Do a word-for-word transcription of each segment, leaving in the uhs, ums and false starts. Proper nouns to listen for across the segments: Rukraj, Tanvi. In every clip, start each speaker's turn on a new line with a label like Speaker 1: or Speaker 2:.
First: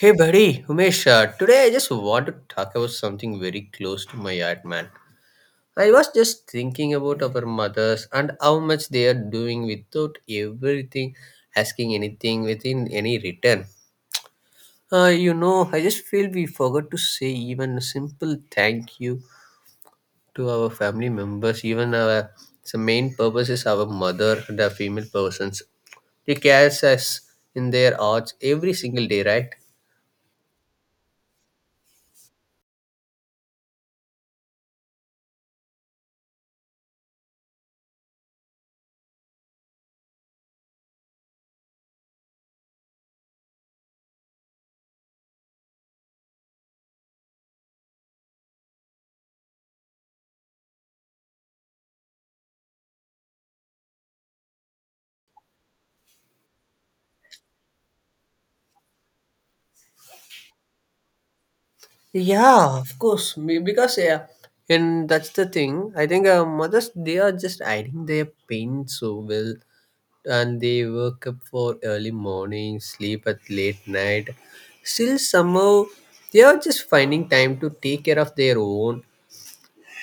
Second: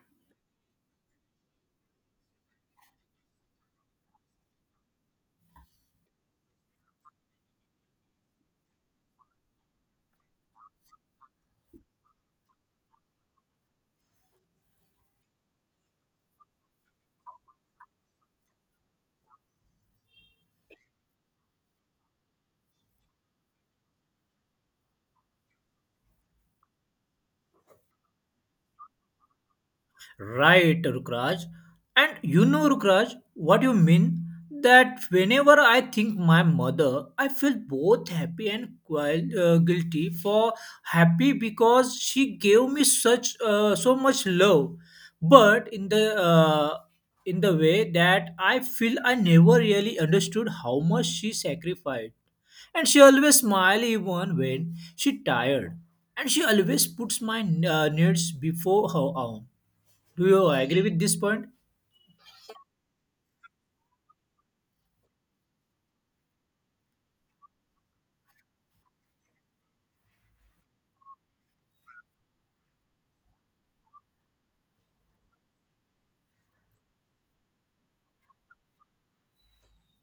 Speaker 1: Hey buddy, Umesh, uh, today I just want to talk about something very close to my heart, man. I was just thinking about our mothers and how much they are doing without everything, asking anything within any return. Uh, you know, I just feel we forgot to say even a simple thank you to our family members. Even our the main purpose is our mother, the female persons. They carry us in their hearts every single day, right?
Speaker 2: Right, Rukraj. And you know, Rukraj, what you mean? That whenever I think my mother, I feel both happy and quite, uh, guilty for happy because she gave me such uh, so much love, but in the uh, in the way that I feel I never really understood how much she sacrificed, and she always smile even when she tired, and she always puts my uh, needs before her own. Do you agree with this point?
Speaker 1: Yeah, of course. Be- Because yeah, and that's the thing. I think uh, mothers they are just hiding their pain so well, and they wake up for early morning, sleep at late night. Still, somehow they are just finding time to take care of their own,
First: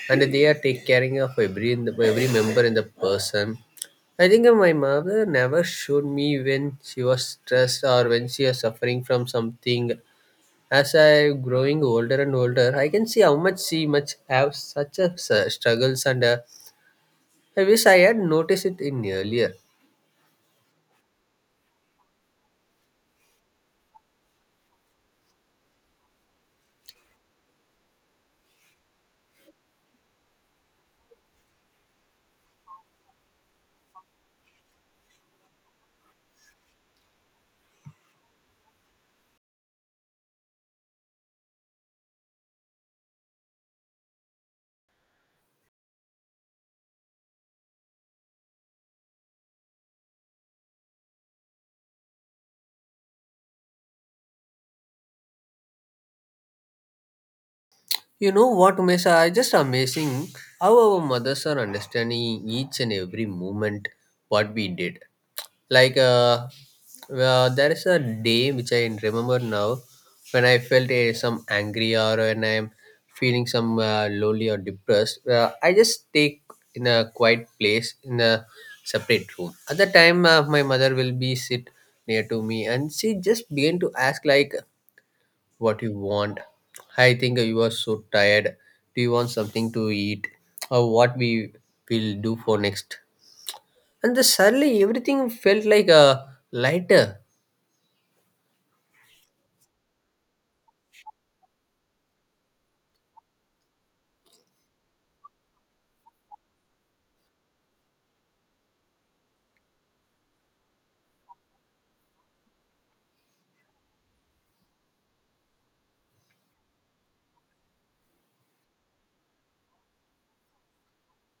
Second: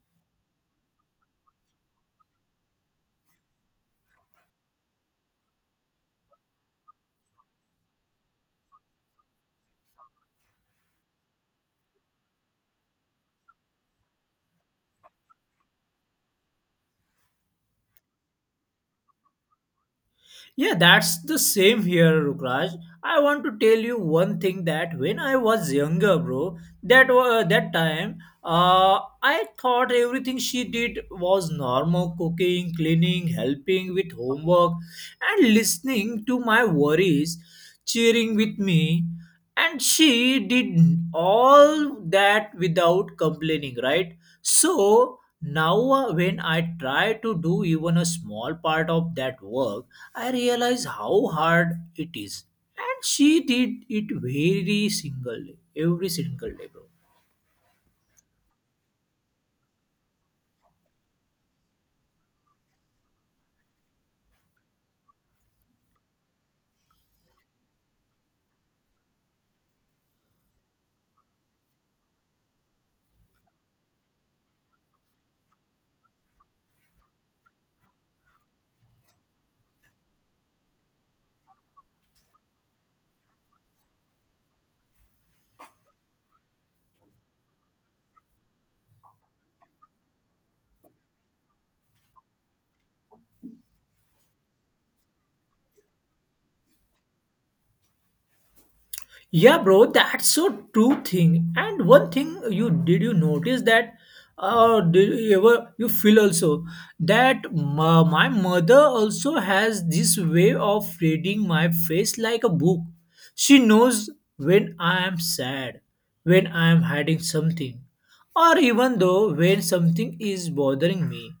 Speaker 1: and they are take caring of every in the, every member in the person. I think uh, my mother never showed me when she was stressed or when she was suffering from something as I growing older and older, I can see how much she much have such a s- struggles, and uh, I wish I had noticed it in earlier.
Speaker 2: Yeah, that's the same here, Rukraj. I want to tell you one thing that when I was younger, bro, that wa- uh, that time, uh, I thought everything she did was normal: cooking, cleaning, helping with homework, and listening to my worries, cheering with me. And she did all that without complaining, right? So now, uh, when I try to do even a small part of that work, I realized how hard it is. And she did it very single day, every single day, bro.
Speaker 1: You know what, Umesha? I just amazing how our mothers are understanding each and every moment what we did. Like uh, uh, there is a day which I remember now when I felt uh, some angry or when I'm feeling some uh, lonely or depressed. Uh, I just take in a quiet place in a separate room. At the time, uh, my mother will be sit near to me and she just began to ask like what you want. I think you are so tired. Do you want something to eat? Or what we will do for next? And the suddenly everything felt like a lighter.
Speaker 2: Yeah, bro, that's so true thing. And one thing, you did you notice that, uh did you ever you feel also that my, my mother also has this way of reading my face like a book. She knows when I am sad, when I am hiding something, or even though when something is bothering me.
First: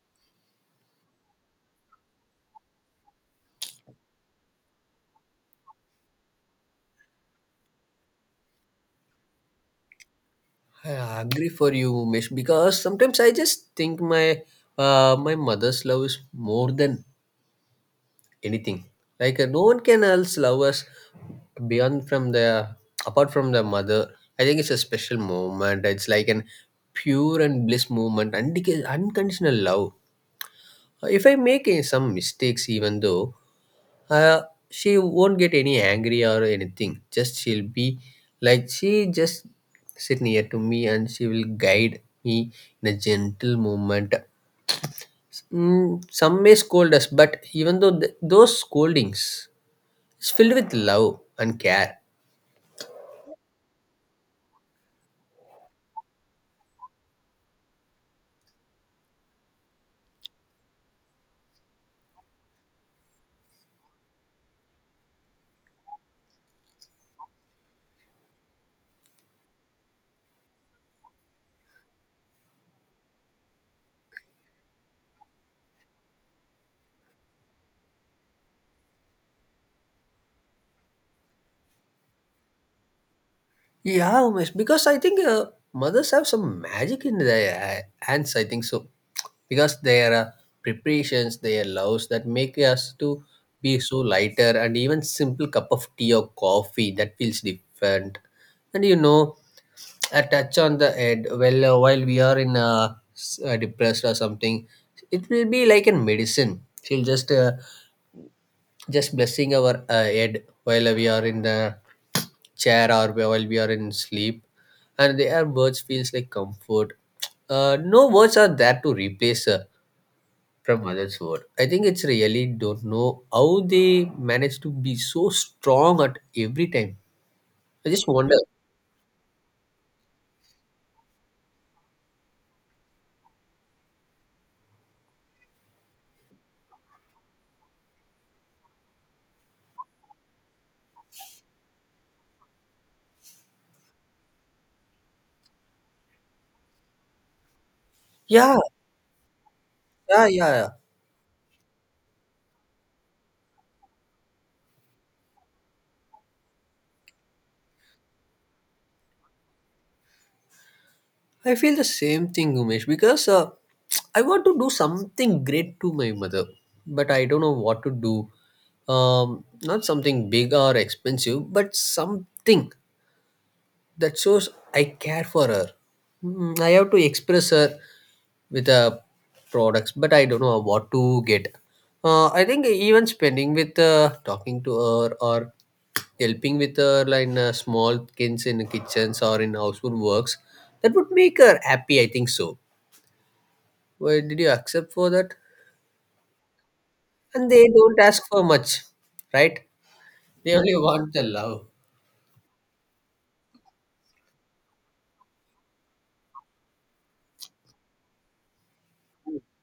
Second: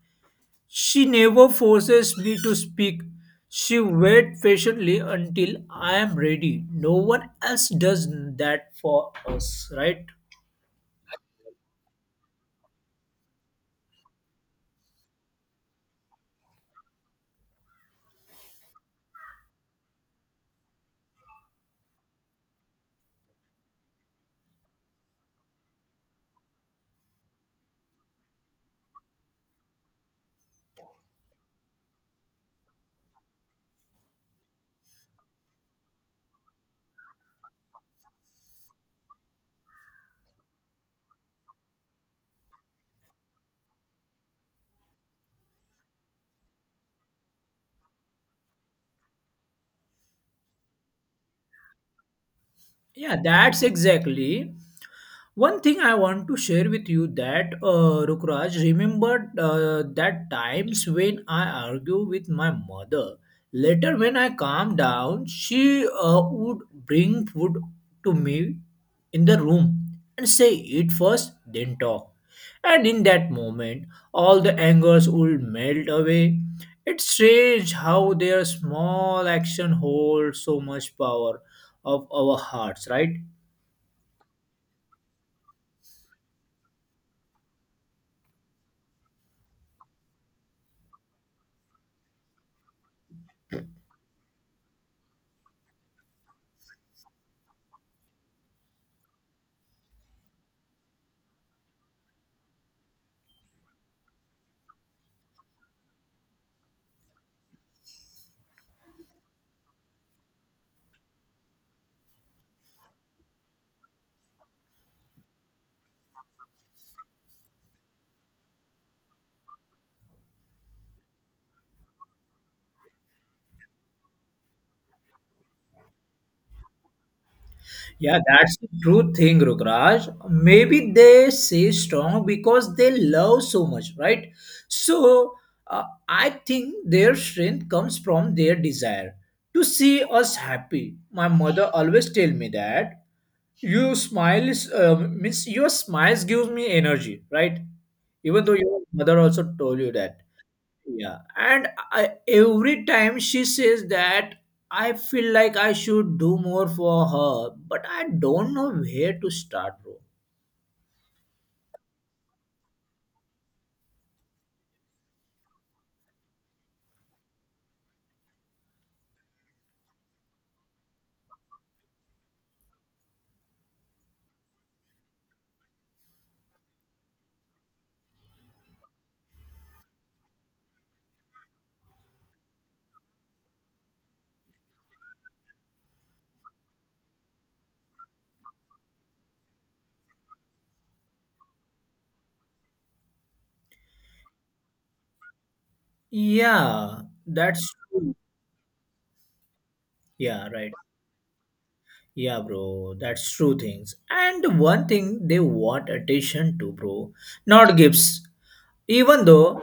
Speaker 2: She never forces me to speak. She waits patiently until I am ready. No one else does that for us, right?
Speaker 1: I agree for you, Umesh, because sometimes I just think my uh, my mother's love is more than anything. Like uh, no one can else love us beyond from the apart from the mother. I think it's a special moment. It's like an pure and bliss moment, undic- unconditional love. Uh, If I make eh, some mistakes, even though uh, she won't get any angry or anything, just she'll be like she just sit near to me and she will guide me in a gentle movement. Mm, some may scold us, but even though th- those scoldings is filled with love and care.
Speaker 2: Yeah, that's exactly. One thing I want to share with you that uh, Rukraj, remembered uh, that times when I argue with my mother. Later, when I calmed down, she uh, would bring food to me in the room and say, "Eat first, then talk." And in that moment, all the angers would melt away. It's strange how their small action holds so much power of our hearts, right?
Speaker 1: Yeah, Umesh, because I think uh, mothers have some magic in their uh, hands. I think so, because their uh, preparations, their loves that make us to be so lighter, and even simple cup of tea or coffee that feels different. And you know, a touch on the head. Well, uh, while we are in uh, s- uh, depressed or something, it will be like a medicine. She'll just uh, Just blessing our uh, head while we are in the chair or while we are in sleep and their words feels like comfort uh, no words are there to replace uh, from others word. I think it's really don't know how they manage to be so strong at every time. I just
Speaker 2: Yeah,
Speaker 1: wonder.
Speaker 2: that's the true thing, Rukraj. Maybe they say strong because they love so much, right? So uh, I think their strength comes from their desire to see us happy. My mother always tell me that you smile is uh, means your smiles gives me energy, right? Even though
Speaker 1: Yeah.
Speaker 2: your mother also told you that.
Speaker 1: Yeah yeah
Speaker 2: Yeah, and I, every time she says that, I feel like I should do more for her, but I don't know where to start, bro.
Speaker 1: I feel the same thing, Umesh, because uh, I want to do something great to my mother, but I don't know what to do. Um, not something big or expensive, but something. That shows I care for her. Mm, I have to express her with uh, products, but I don't know what to get. Uh, I think even spending with uh, talking to her or helping with her like in, uh, small things in kitchens or in household works, that would make her happy. I think so. Why did you accept for that?
Speaker 2: Yeah,
Speaker 1: And
Speaker 2: that's
Speaker 1: they don't
Speaker 2: true.
Speaker 1: ask for much, right?
Speaker 2: Yeah,
Speaker 1: They
Speaker 2: right.
Speaker 1: only want the love.
Speaker 2: Yeah, bro, that's true things. And one thing they want attention to, bro, not gifts. Even though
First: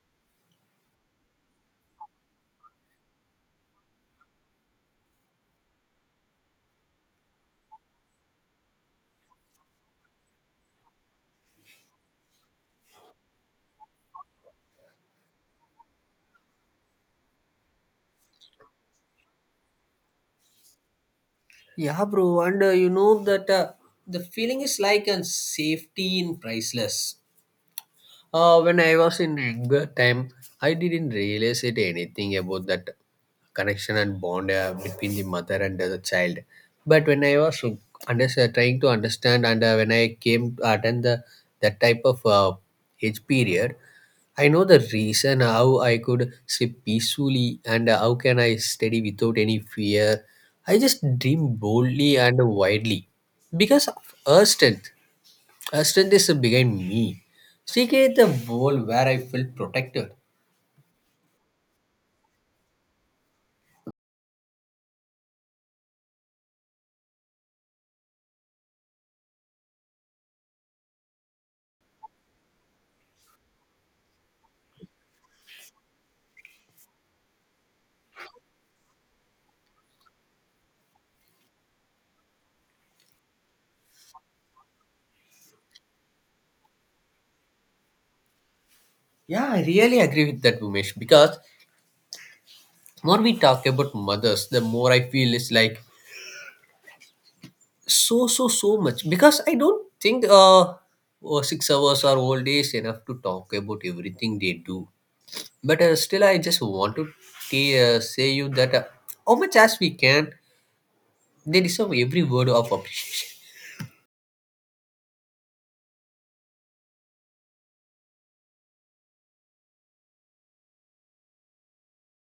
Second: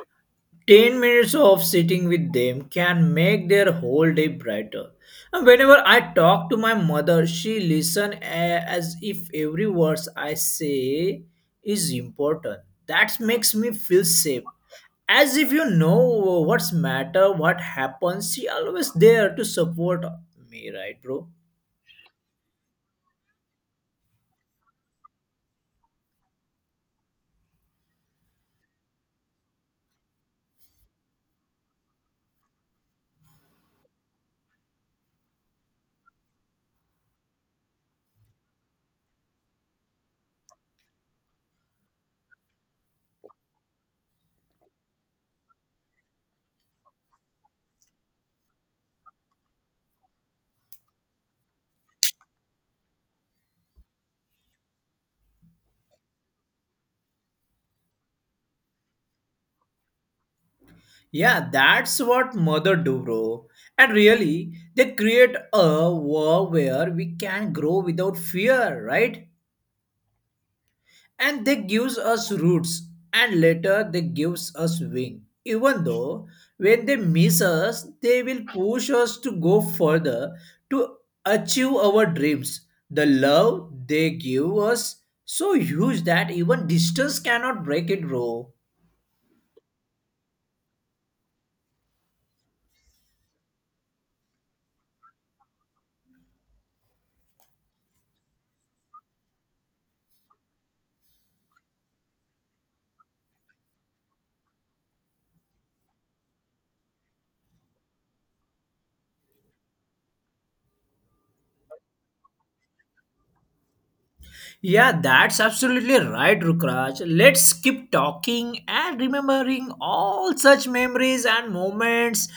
Speaker 2: ten minutes of sitting with them can make their whole day brighter. And whenever I talk to my mother, she listens as if every word I say is important. That makes me feel safe. As if you know what's matter, what happens, she always there to support me, right, bro?
Speaker 1: Yeah, bro, and uh, you know that uh, the feeling is like a safety in priceless. Uh, when I was in younger time, I didn't realize it anything about that connection and bond uh, between the mother and the child. But when I was under, uh, trying to understand, and uh, when I came to attend the that type of uh, age period, I know the reason how I could sleep peacefully and uh, how can I study without any fear. I just dream boldly and widely because of her strength. Her strength is behind me. She created a world where I felt protected.
Speaker 2: Yeah, that's what mother do, bro. And really, they create a world where we can grow without fear, right? And they gives us roots, and later they gives us wing, even though when they miss us they will push us to go further to achieve our dreams. The love they give us so huge that even distance cannot break it, bro.
Speaker 1: Yeah, I really agree with that, Umesh, because the more we talk about mothers, the more I feel it's like so, so, so much. Because I don't think uh, oh, six hours or all day is enough to talk about everything they do. But uh, still, I just want to t- uh, say you that uh, how much as we can, they deserve every word of appreciation.
Speaker 2: Yeah, that's absolutely right, Rukraj. Let's keep talking and remembering all such memories and moments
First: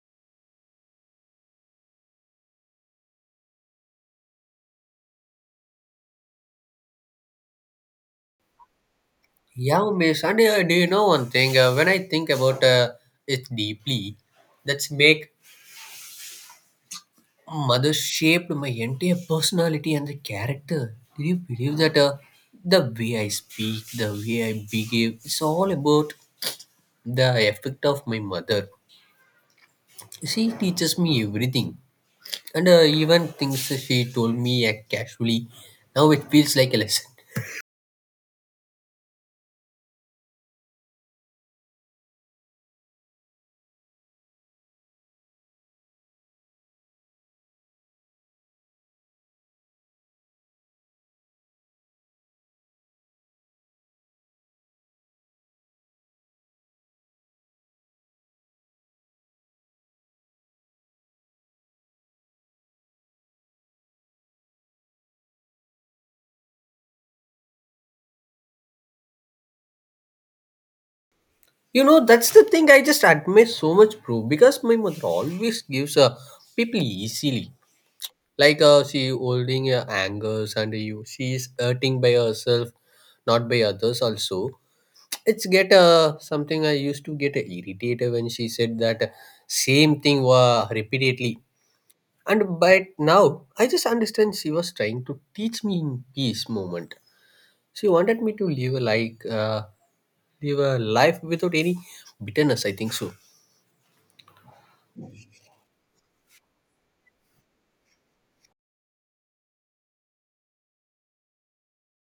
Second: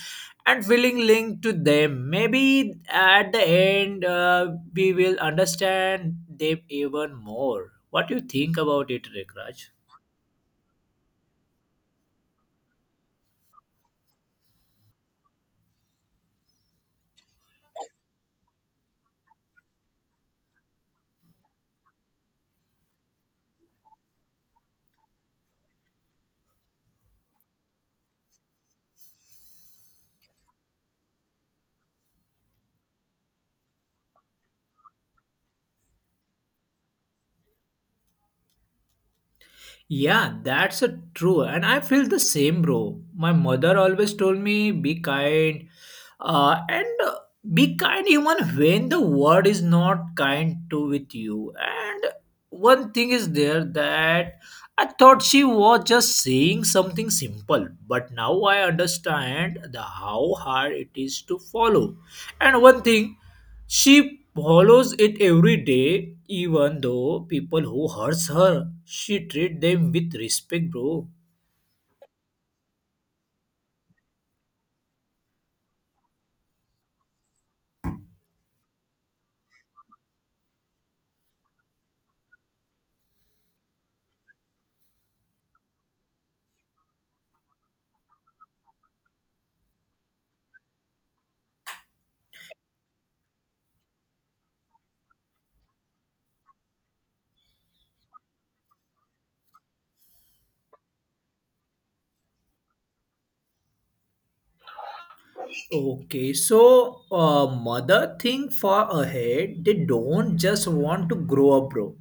Speaker 2: and feeling linked to them. Maybe at the end, uh, we will understand them even more. What do you think about it, Rukraj?
Speaker 1: Yeah, Umesh, and uh, do you know one thing? Uh, when I think about uh, it deeply, that's make mother shaped my entire personality and the character. Do you believe that uh, the way I speak, the way I behave, it's all about the effect of my mother. She teaches me everything, and uh, even things that she told me uh, casually. Now it feels like a lesson.
Speaker 2: Yeah, that's a true. And I feel the same, bro. My mother always told me be kind. Uh, and uh, Be kind even when the world is not kind to with you. And one thing is there that I thought she was just saying something simple, but now I understand the how hard it is to follow. And one thing, she follows it every day, even though people who hurts her, she treat them with respect, bro.
Speaker 1: You know, that's the thing I just admire so much, bro. Because my mother always gives uh, people easily like uh, she holding her angers and you she is hurting by herself, not by others also. It's get uh, something I used to get irritated when she said that uh, same thing uh, repeatedly. And but now I just understand she was trying to teach me in peace moment. She wanted me to live a like uh, live a life without any bitterness. I think so.
Speaker 2: Okay, so uh, mother think far ahead. They don't just want to grow up, bro.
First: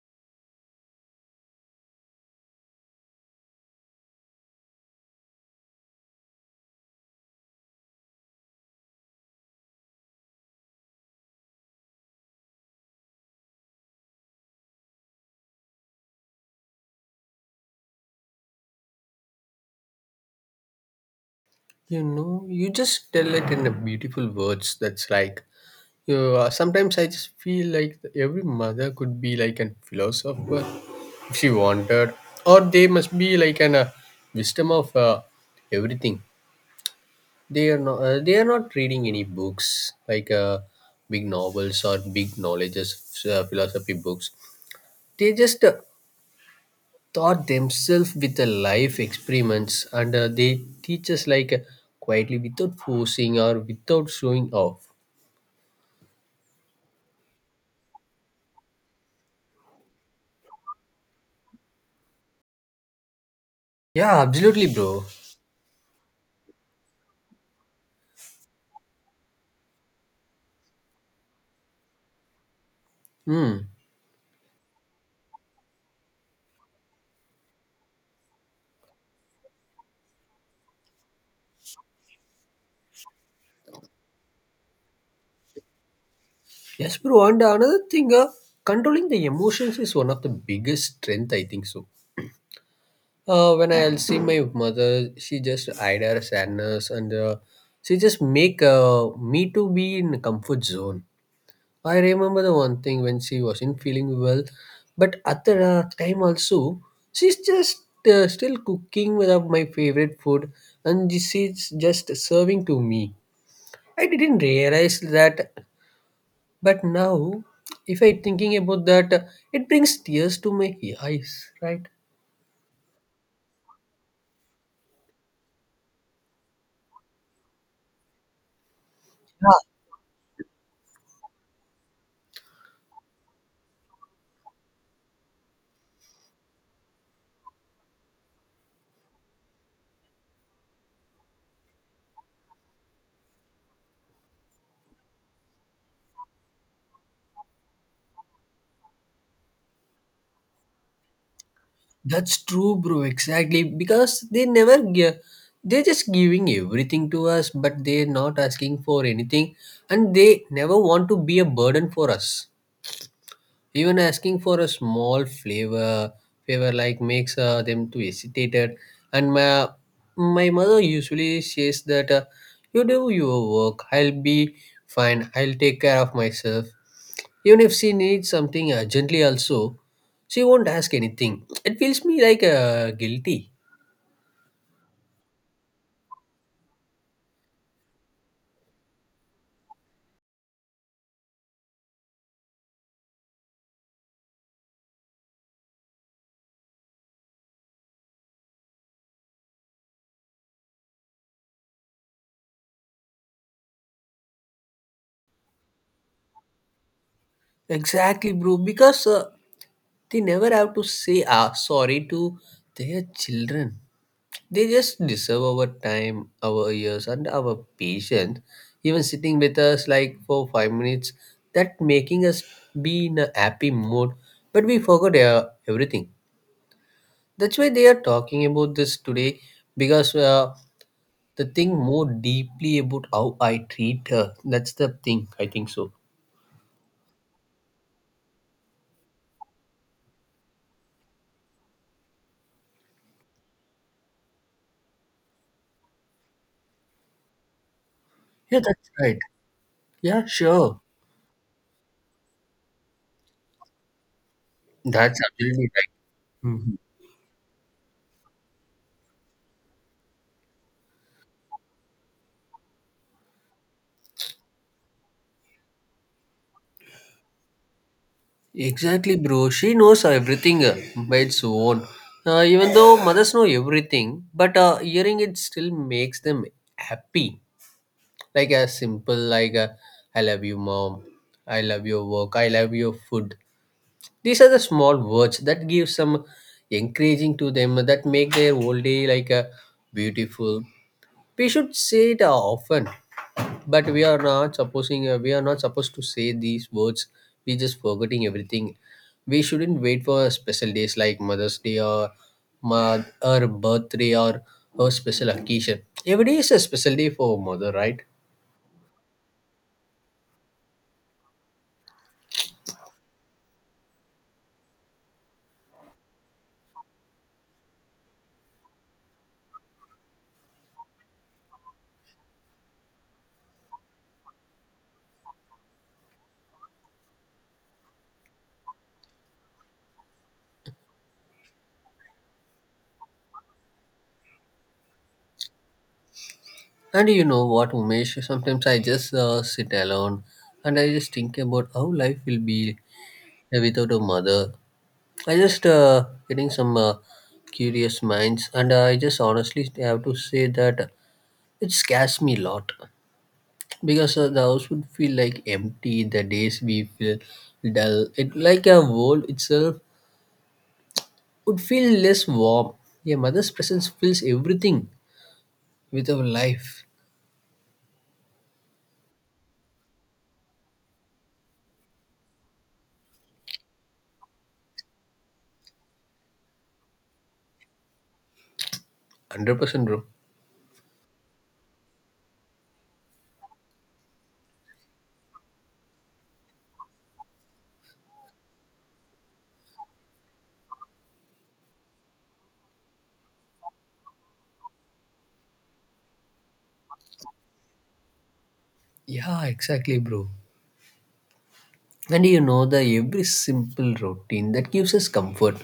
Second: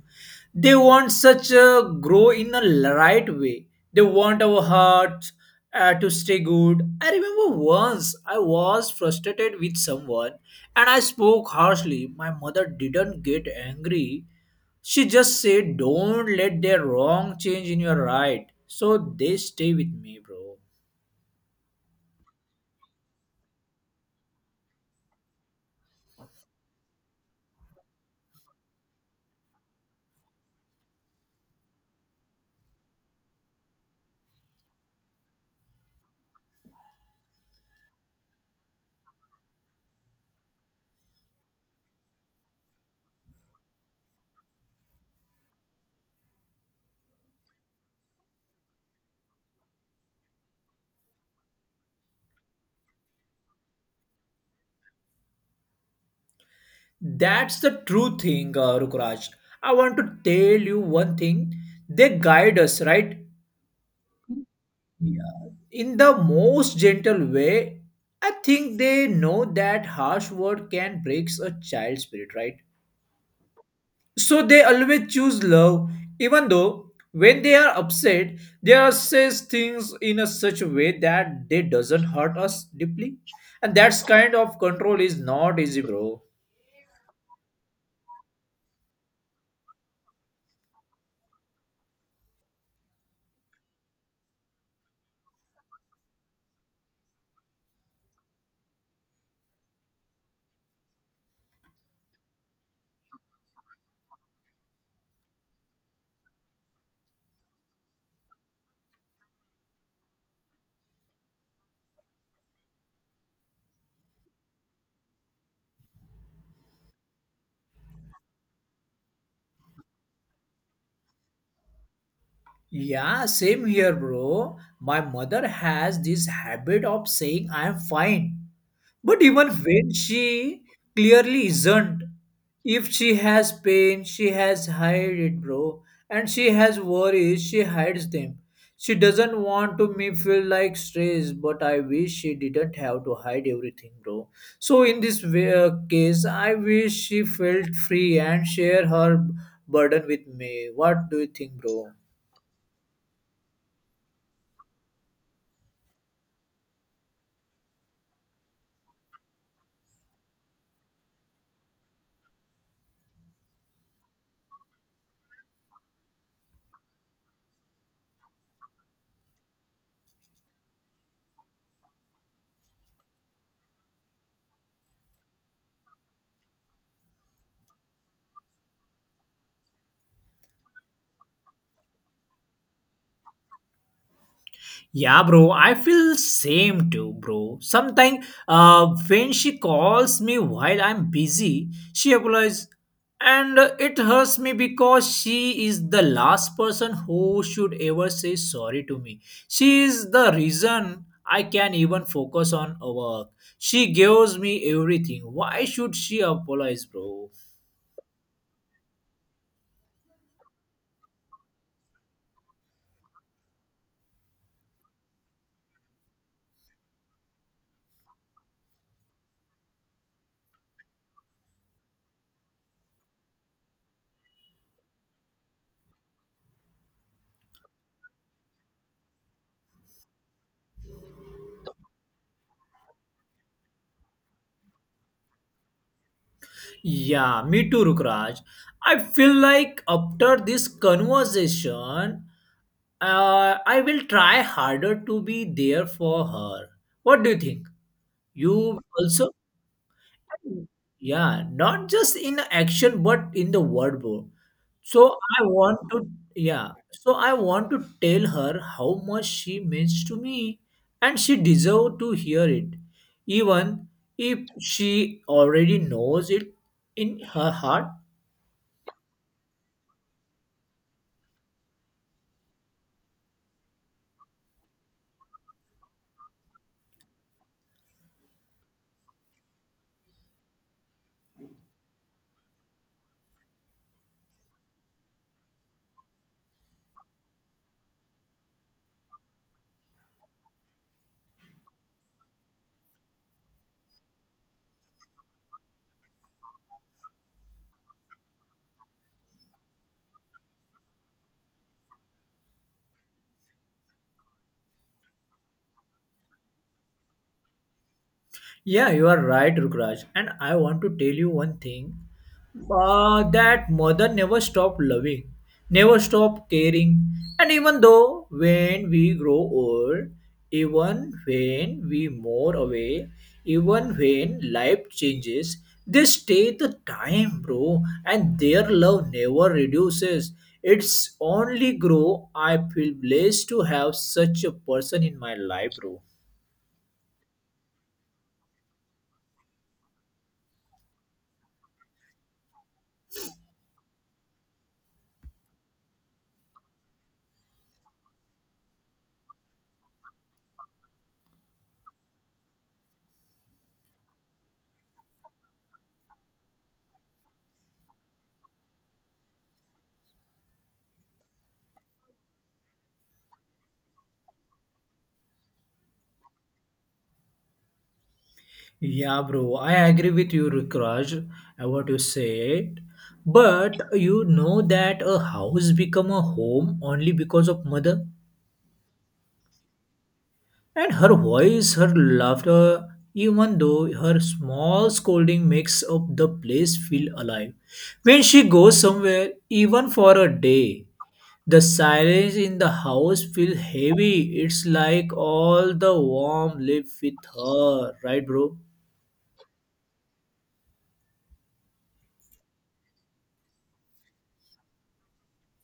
Speaker 2: They want such a grow in a l- right way. They want our hearts uh, to stay good. I remember once I was frustrated with someone and I spoke harshly. My mother didn't get angry. She just said, don't let their wrong change in your right. So they stay with me, bro.
Speaker 1: You know, you just tell it in a beautiful words, that's like, yeah, sometimes I just feel like every mother could be like a philosopher if she wanted, or they must be like an uh, wisdom of uh, everything. They are not. Uh, they are not reading any books like uh, big novels or big knowledges uh, philosophy books. They just uh, taught themselves with the life experiments, and uh, they teach us like uh, quietly without forcing or without showing off.
Speaker 2: That's the true thing, uh, Rukraj. I want to tell you one thing. They guide us, right?
Speaker 1: Yeah, absolutely, bro.
Speaker 2: Yeah. In the most gentle way. I think they know that harsh word can breaks a child's spirit, right?
Speaker 1: Hmm.
Speaker 2: So they always choose love, even though when they are upset, they are says things in a such a way that they doesn't hurt us deeply. And that's kind of control is not easy, bro.
Speaker 1: Yes, bro. And another thing, uh, controlling the emotions is one of the biggest strength, I think so. Uh, when I'll see my mother, she just hide her sadness and uh, she just make uh, me to be in a comfort zone. I remember the one thing when she wasn't feeling well, but at the uh, time also, she's just uh, still cooking with uh, my favorite food and she's just serving to me. I didn't realize that, but now, if I thinking about that, uh, it brings tears to my eyes, right?
Speaker 2: Yeah, same here, bro. My mother has this habit of saying I am fine. But even
Speaker 1: Yeah.
Speaker 2: when she clearly isn't, if she has pain, she has hide it, bro. And she has worries, she hides them. She doesn't want to me feel like stress, but I wish she didn't have to hide everything, bro. So in this way, uh, case, I wish she felt free and share her burden with me. What do you think, bro?
Speaker 1: That's true, bro. Exactly, because they never give. They're just giving everything to us, but they're not asking for anything, and they never want to be a burden for us. Even asking for a small flavor, favor like makes uh, them to hesitated. And my my mother usually says that uh, you do your work. I'll be fine. I'll take care of myself. Even if she needs something urgently, also, she won't ask anything. It feels me like uh, guilty.
Speaker 2: Yeah, bro, I feel same too, bro. Sometimes uh, when she calls me while I'm busy, she apologizes, and uh, it hurts me because she is the last person who should ever say sorry to me. She is the reason I can even focus on work. She gives me everything. Why should she apologize, bro?
Speaker 1: Exactly, bro. Because uh, they never have to say ah, sorry to their children. They just deserve our time, our ears, and our patience. Even sitting with us like for five minutes, that making us be in a happy mood. But we forgot uh, everything. That's why they are talking about this today because uh, the thing more deeply about how I treat her. That's the thing. I think so.
Speaker 2: Yeah, me too, Rukraj. I feel like after this conversation, uh, I will try harder to be there for her. What do you think?
Speaker 1: Yeah,
Speaker 2: You
Speaker 1: that's right.
Speaker 2: also?
Speaker 1: Yeah, sure.
Speaker 2: Yeah, not just in action, but in the word, bro. So
Speaker 1: That's
Speaker 2: I
Speaker 1: absolutely
Speaker 2: want
Speaker 1: right.
Speaker 2: to, yeah.
Speaker 1: Mhm.
Speaker 2: So I want to tell her how much she means to me, and she deserves to hear it, even if she already knows it in her heart.
Speaker 1: Exactly, bro. She knows everything uh, by its own. Uh, even though mothers know everything, but uh, hearing it still makes them happy. Like a simple, like a, I love you, mom. I love your work. I love your food. These are the small words that give some encouraging to them that make their whole day like a beautiful. We should say it uh, often, but we are not supposing uh, we are not supposed to say these words. We just forgetting everything. We shouldn't wait for special days like Mother's Day or ma- or birthday or a special occasion. Every day is a special day for mother, right?
Speaker 2: Yeah, you are right, Rukraj. And I want to tell you one thing uh, that mother never stopped loving, never stopped caring. And even though when we grow old, even when we more away, even when life changes, they stay the time, bro. And their love never reduces. It's only grow. I feel blessed to have such a person in my life, bro.
Speaker 1: And you know what, Umesh, sometimes I just uh, sit alone and I just think about how life will be. Yeah, without a mother, I just uh, getting some uh, curious minds, and uh, I just honestly have to say that it scares me a lot because uh, the house would feel like empty. The days we feel dull, it like a world itself would feel less warm. Yeah, mother's presence fills everything with our life.
Speaker 2: Yeah, bro, I agree with you, Rukraj, uh, what you said. But you know that a house become a home only because of mother
Speaker 1: Hundred percent, bro.
Speaker 2: and her voice, her laughter, even though her small scolding makes up the place feel alive. When she goes somewhere, even for a day, the silence in the house feel heavy. It's like all the warm live with her, right, bro?
Speaker 1: Yeah, exactly, bro. And you know the every simple routine that gives us comfort,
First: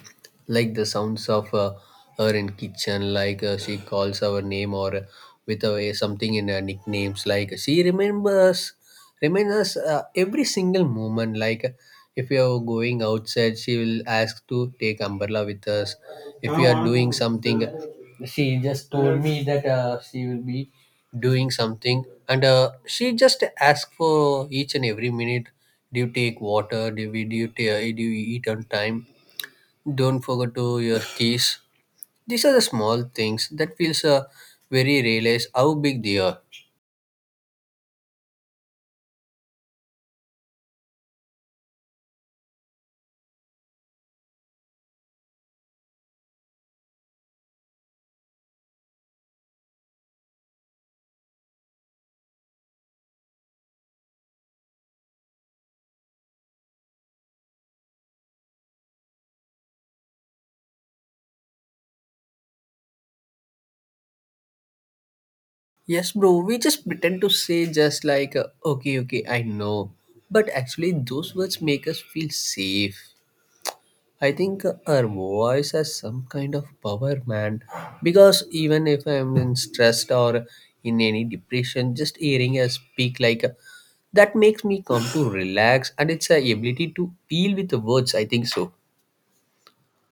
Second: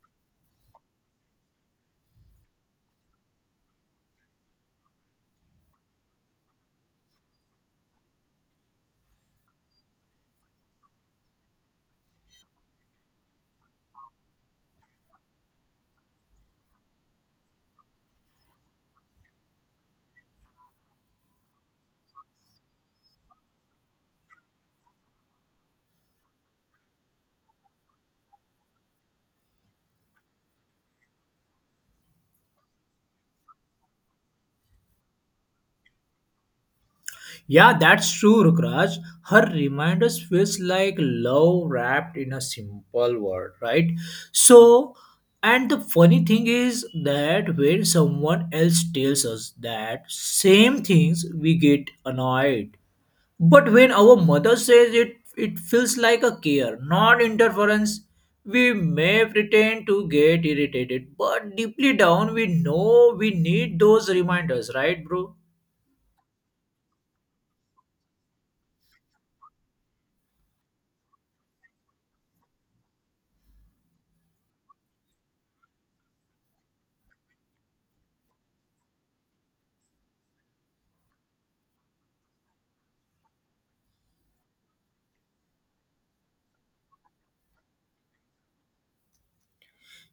Speaker 1: like the sounds of uh, her in kitchen, like uh, she calls our name, or uh, with a something in her nicknames, like she remembers, reminds us uh, every single moment, like uh, if you are going outside she will ask to take umbrella with us, if you are doing something, she just told me that uh, she will be doing something, and uh, she just asked for each and every minute. Do you take water? Do you, do you, ta- do you eat on time? Don't forget to your keys. These are the small things that feels uh, very realize how big they are.
Speaker 2: Yeah, that's true, Rukraj. Her reminders feels like love wrapped in a simple word, right? So, and the funny thing is that when someone else tells us that same things, we get annoyed. But when our mother says it, it feels like a care, not interference. We may pretend to get irritated, but deeply down, we know we need those reminders, right, bro?
Speaker 1: Yes, bro. We just pretend to say, just like uh, okay, okay, I know, but actually those words make us feel safe. I think our voice has some kind of power, man. Because even if I'm in stressed or in any depression, just hearing her speak like that makes me come to relax, and it's a ability to feel with the words, I think so.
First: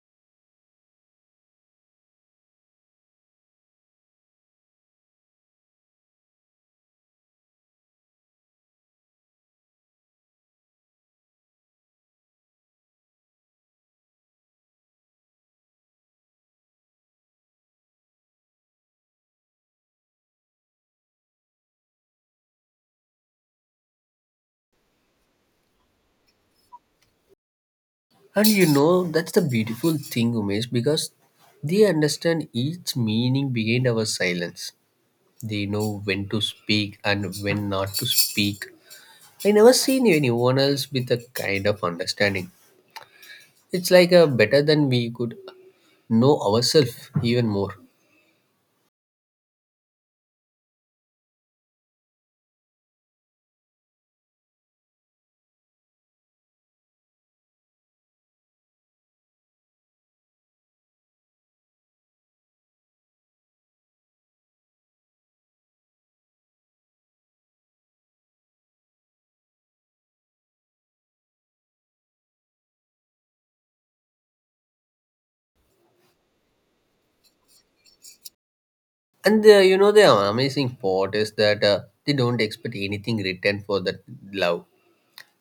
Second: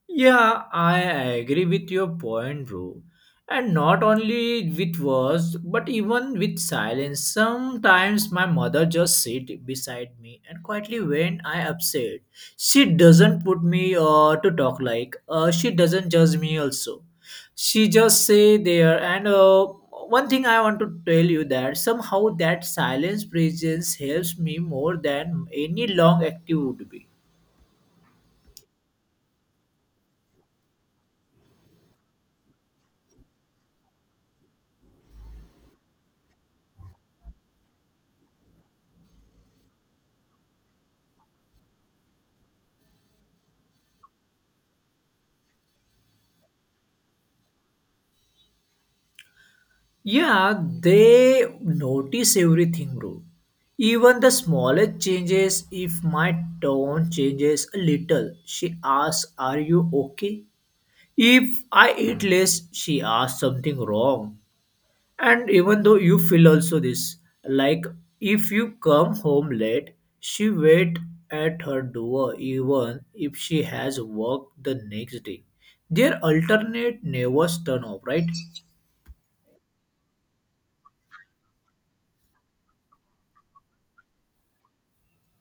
Speaker 2: Yeah, I agree with your point, bro. And not only with words, but even with silence. Sometimes my mother just sit beside me and quietly when I upset, she doesn't put me uh, to talk like. Uh, she doesn't judge me also. She just say there. And uh, one thing I want to tell you that somehow that silence presence helps me more than any long active would be.
Speaker 1: And you know that's the beautiful thing, Umesh, because they understand each meaning behind our silence. They know when to speak and when not to speak. I never seen anyone else with a kind of understanding. It's like a better than we could know ourselves even more.
Speaker 2: Yeah, they notice everything, bro. Even the smallest changes. If my tone changes a little, she asks, are you okay? If I eat less, she asks something wrong. And even though you feel also this, like if you come home late, she wait at her door even if she has work the next day. Their alternate never turn off, right?
Speaker 1: And the, you know the amazing part is that uh, they don't expect anything written for that love.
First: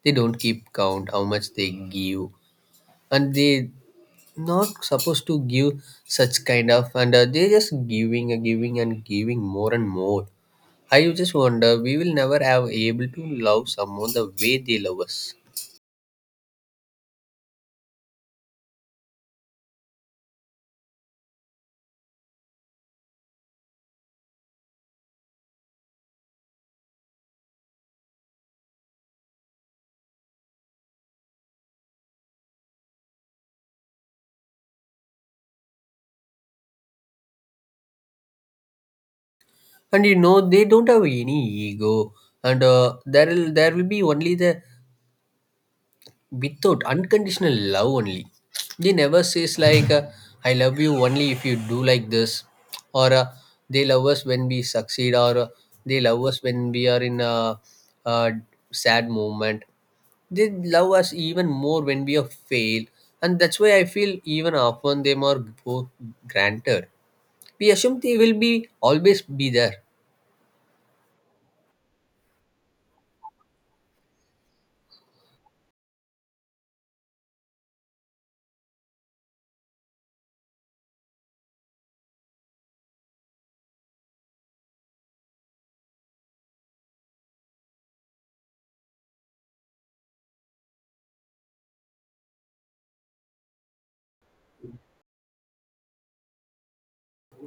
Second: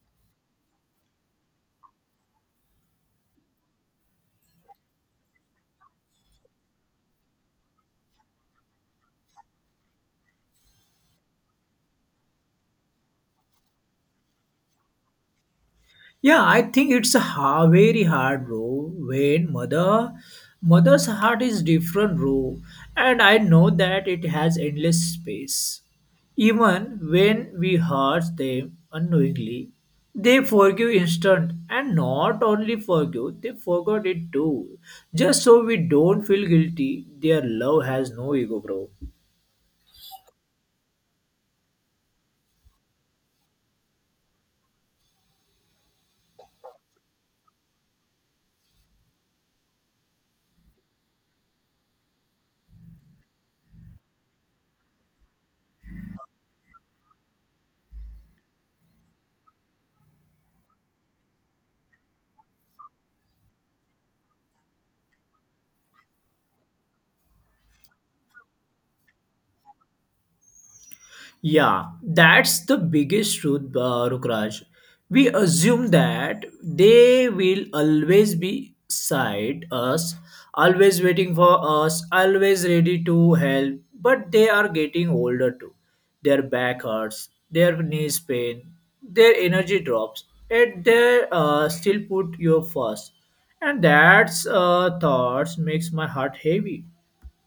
Speaker 1: They don't keep count how much they give, and they not supposed to give such kind of, and uh, they just giving and giving and giving more and more. I just wonder we will never have able to love someone the way they love us.
Speaker 2: Yeah, I think it's a ha- very hard, bro. When mother, mother's heart is different, bro, and I know that it has endless space. Even when we hurt them unknowingly, they forgive instant, and not only forgive, they forgot it too. Just so we don't feel guilty, their love has no ego, bro.
Speaker 1: And you know, they don't have any ego, and uh, there will there will be only the without unconditional love only. They never says like uh, I love you only if you do like this, or uh, they love us when we succeed, or uh, they love us when we are in a, a sad moment. They love us even more when we are fail. And that's why I feel even often them are go- granted. We assume they will be always be there.
Speaker 2: Yeah, that's the biggest truth, uh, Rukraj. We assume that they will always be side us, always waiting for us, always ready to help. But they are getting older too. Their back hurts, their knees pain, their energy drops, and they uh, still put you first. And that's uh, thoughts makes my heart heavy.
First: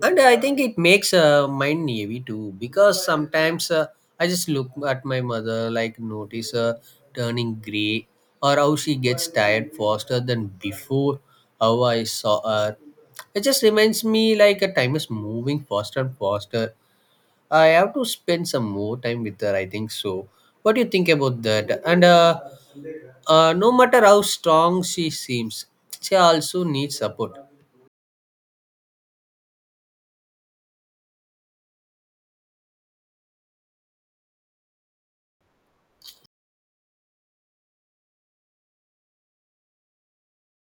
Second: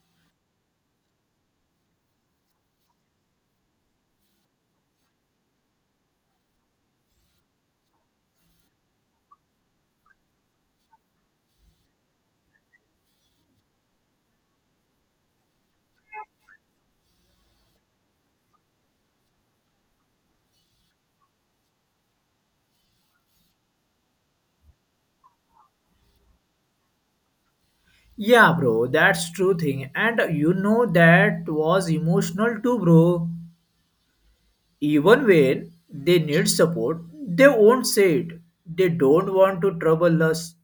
Speaker 1: And I think it makes uh, mind heavy too, because sometimes uh, I just look at my mother like notice her turning gray, or how she gets tired faster than before, how I saw her. It just reminds me like a time is moving faster and faster. I have to spend some more time with her, I think so. What do you think about that? And uh, uh, no matter how strong she seems, she also needs support.
Speaker 2: Yeah, bro, that's true thing. And you know that was emotional too, bro. Even when they need support, they won't say it. They don't want to trouble us.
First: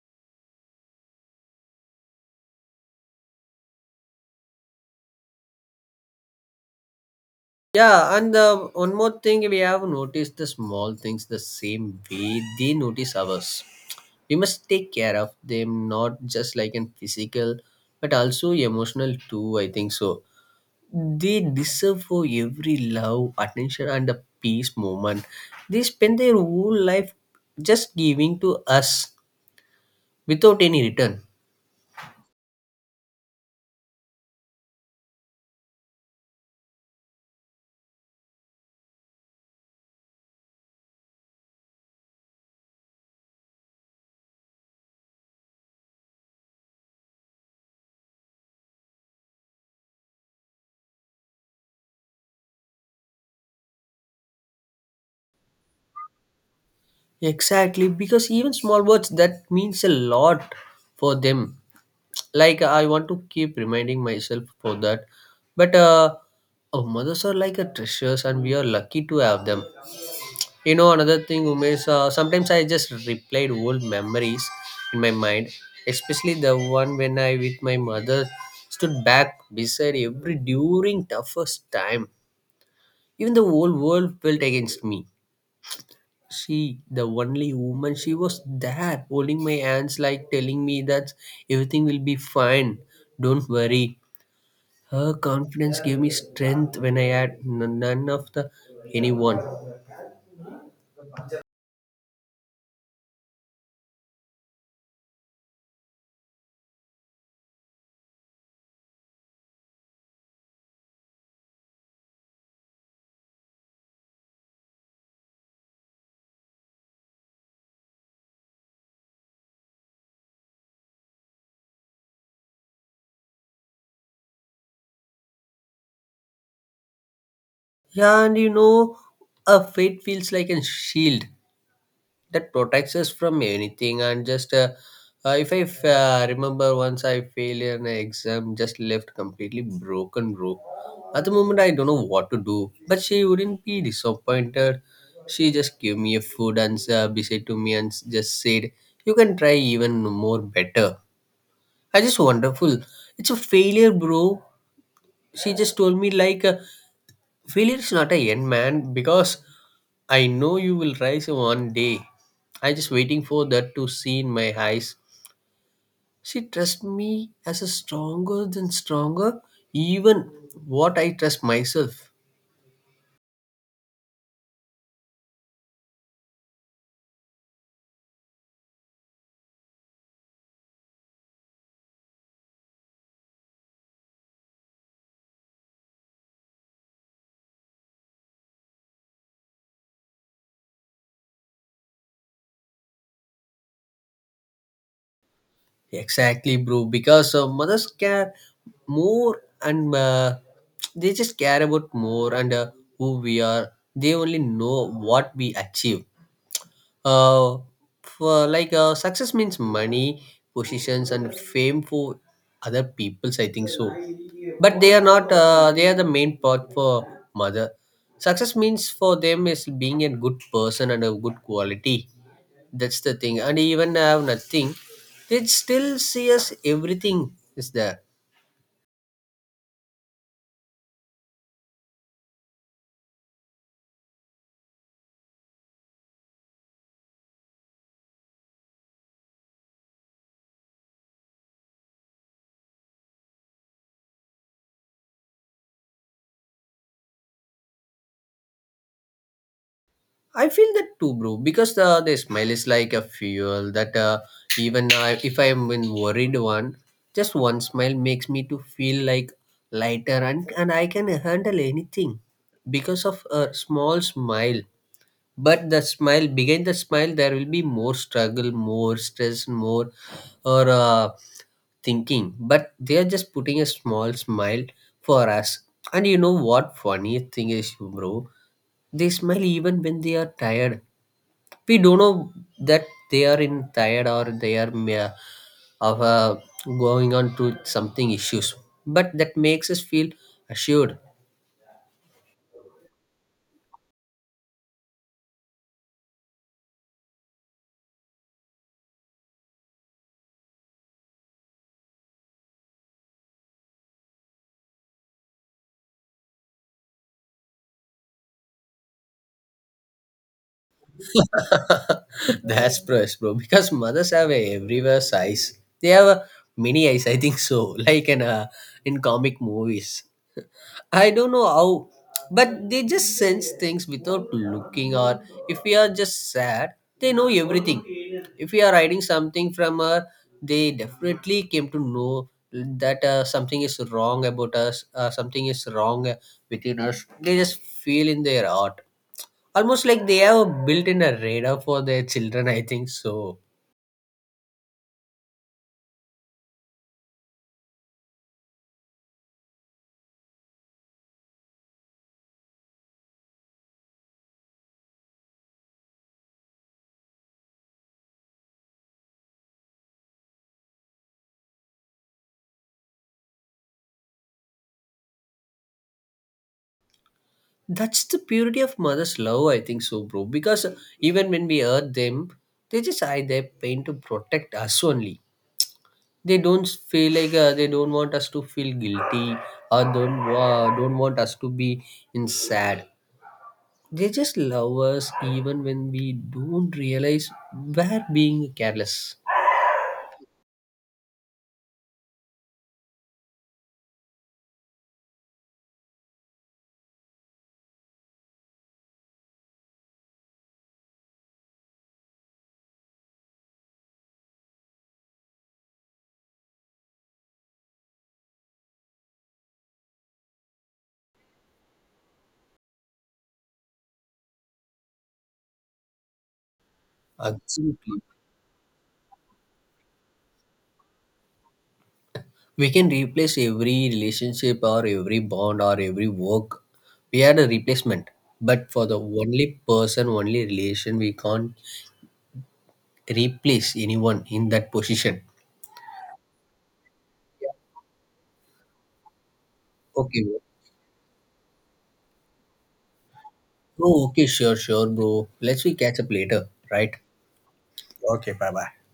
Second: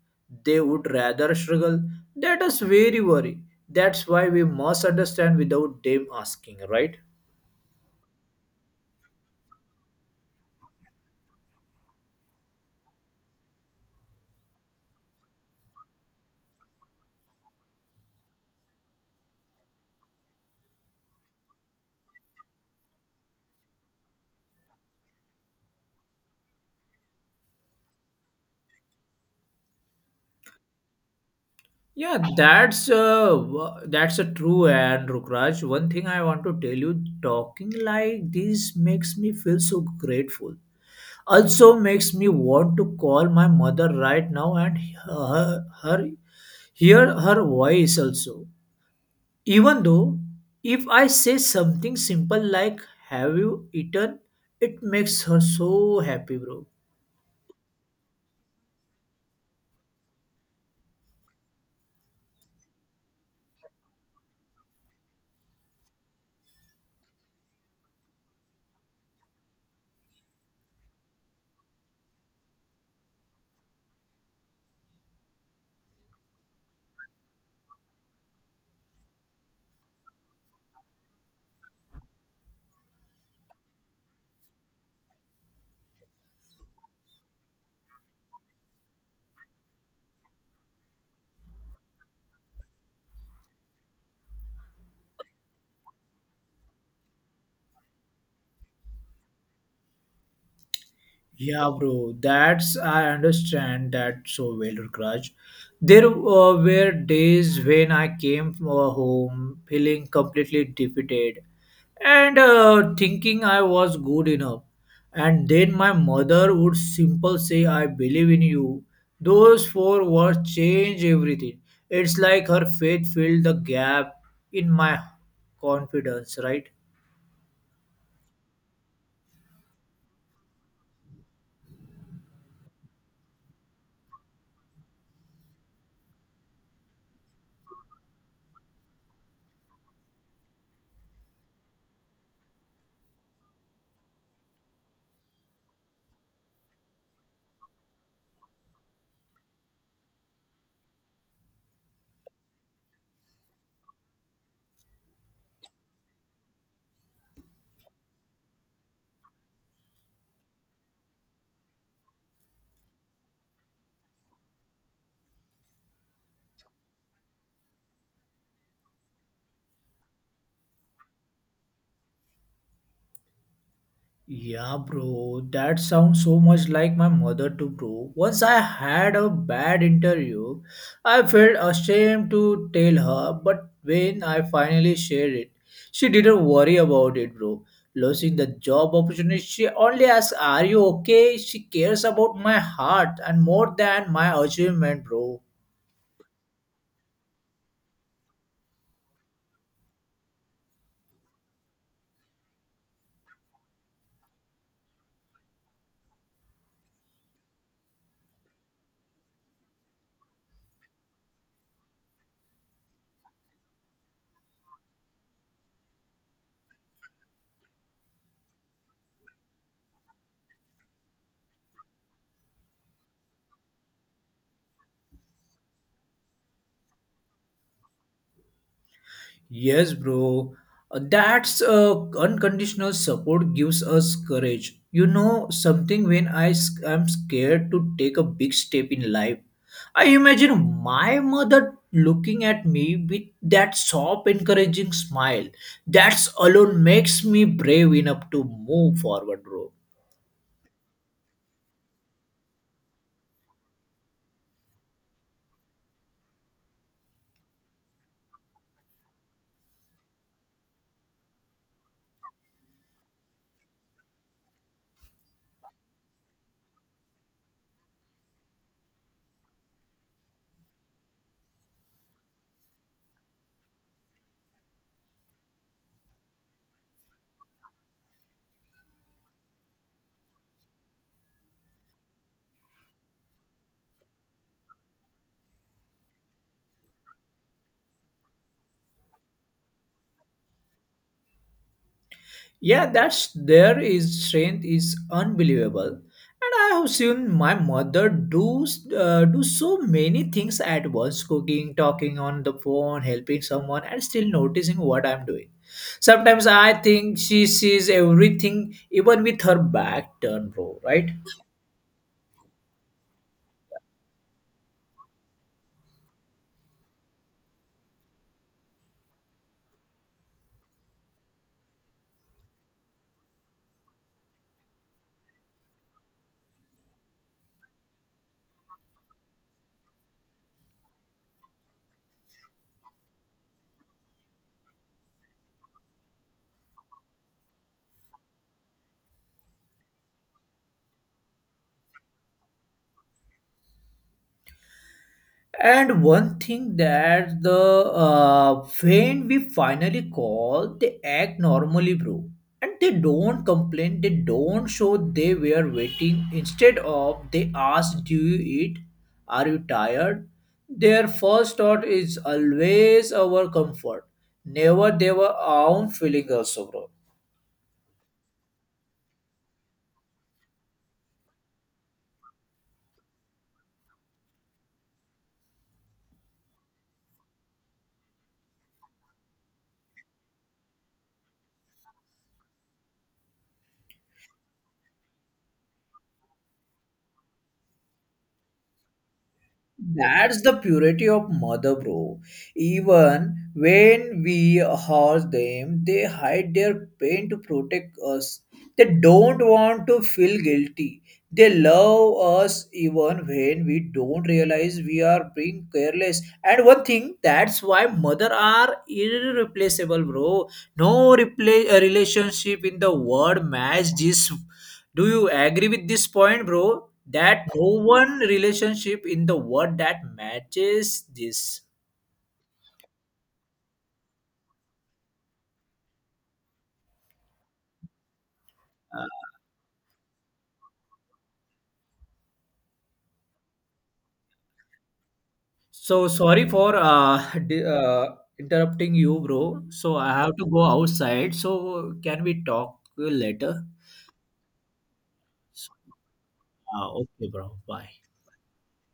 Speaker 2: They would rather struggle. That is very worry. That's why we must understand without them asking, right?
Speaker 1: Yeah, and the one more thing, we have noticed the small things the same way they notice ours. We must take care of them, not just like in physical but also emotional too, I think so. They deserve for every love, attention and a peace moment. They spend their whole life just giving to us without any return.
Speaker 2: Yeah, that's uh, wa- that's a true and Rukraj. One thing I want to tell you, talking like this makes me feel so grateful. Also makes me want to call my mother right now and her, her hear her voice also. Even though if I say something simple like "Have you eaten?" it makes her so happy, bro.
Speaker 1: Exactly, because even small words that means a lot for them. Like I want to keep reminding myself for that. But uh, Our mothers are like a treasures, and we are lucky to have them. You know, another thing, Umesh. Uh, sometimes I just replayed old memories in my mind, especially the one when I with my mother stood back beside every during toughest time. Even the whole world felt against me, she the only woman, she was there holding my hands, like telling me that everything will be fine, don't worry. Her confidence gave me strength when I had n- none of the anyone.
Speaker 2: Yeah, bro, that's I understand that so well, Rukraj. There uh, were days when I came from, uh, home feeling completely defeated and uh, thinking I was good enough. And then my mother would simple say, "I believe in you." Those four words change everything. It's like her faith filled the gap in my confidence, right?
Speaker 1: Yeah, and you know, a faith feels like a shield that protects us from anything. And just uh, uh, if i f- uh, remember once I failed an exam, just left completely broken, bro. At the moment I don't know what to do, but she wouldn't be disappointed. She just gave me a food, and uh, beside to me, and s- just said you can try even more better. I just wonderful. It's a failure, bro. She just told me like uh, failure is not a end, man, because I know you will rise one day. I just waiting for that to see in my eyes. She trusts me as a stronger than stronger, even what I trust myself.
Speaker 2: Yeah, bro, that sounds so much like my mother too, bro. Once I had a bad interview, I felt ashamed to tell her, but when I finally shared it, she didn't worry about it, bro. Losing the job opportunity, she only asked, are you okay? She cares about my heart and more than my achievement, bro.
Speaker 1: Exactly, bro. Because uh, mothers care more, and uh, they just care about more, and uh, who we are. They only know what we achieve. uh, for like uh, success means money, positions and fame for other peoples, I think so. But they are not uh, they are the main part for mother. Success means for them is being a good person and a good quality. That's the thing. And even have nothing, they still see us everything is there.
Speaker 2: Yes, bro. Uh, That's uh, unconditional support gives us courage. You know something when I s- am scared to take a big step in life. I imagine my mother looking at me with that soft, encouraging smile. That's alone makes me brave enough to move forward, bro.
Speaker 1: I feel that too, bro. Because the the smile is like a fuel that uh, even uh, if I am in worried one, just one smile makes me to feel like lighter, and, and I can handle anything because of a small smile. But the smile behind the smile, there will be more struggle, more stress, more, or uh, thinking. But they are just putting a small smile for us. And you know what? Funny thing is, bro, they smile even when they are tired. We don't know that they are in tired, or they are ma- of uh, going on to something issues, but that makes us feel assured.
Speaker 2: Yeah, that's there is strength is unbelievable, and I have seen my mother do uh, do so many things at once: cooking, talking on the phone, helping someone, and still noticing what I'm doing. Sometimes I think she sees everything, even with her back turned, bro. Right?
Speaker 1: That's press, bro. Because mothers have a everywhere size. They have a mini eyes, I think so. Like in uh, in comic movies. I don't know how, but they just sense things without looking. Or if we are just sad, they know everything. If we are hiding something from her, they definitely came to know that uh, something is wrong about us, uh, something is wrong uh, within us. They just feel in their heart, almost like they have built in a radar for their children, I think so.
Speaker 2: And one thing that the uh, when we finally call, they act normally, bro. And they don't complain. They don't show they were waiting. Instead of they ask, "Do you eat? Are you tired?" Their first thought is always our comfort. Never their own feeling also, bro.
Speaker 1: That's the purity of mother's love, I think so, bro. Because even when we hurt them, they just hide their pain to protect us only. They don't feel like uh, they don't want us to feel guilty, or don't wa- don't want us to be in sad. They just love us even when we don't realize we're being careless.
Speaker 2: That's the purity of mother, bro. Even when we harsh them, they hide their pain to protect us. They don't want to feel guilty. They love us even when we don't realize we are being careless. And one thing, that's why mother are irreplaceable, bro. No repla- uh, relationship in the world match this, do you agree with this point, bro? That no
Speaker 1: Absolutely.
Speaker 2: one relationship in the world that matches this.
Speaker 1: We can replace every relationship, or every bond, or every work, we had a replacement, but for the
Speaker 2: Uh,
Speaker 1: only person, only relation, we can't replace anyone in that position.
Speaker 2: so sorry for uh, di- uh, interrupting you, bro. So I
Speaker 1: Okay,
Speaker 2: have
Speaker 1: bro.
Speaker 2: to go outside. So can we talk later?
Speaker 1: Oh, okay, sure, sure, bro, let's
Speaker 2: So,
Speaker 1: we catch up later,
Speaker 2: uh,
Speaker 1: right.
Speaker 2: okay, bro. Bye.
Speaker 1: Okay, bye bye.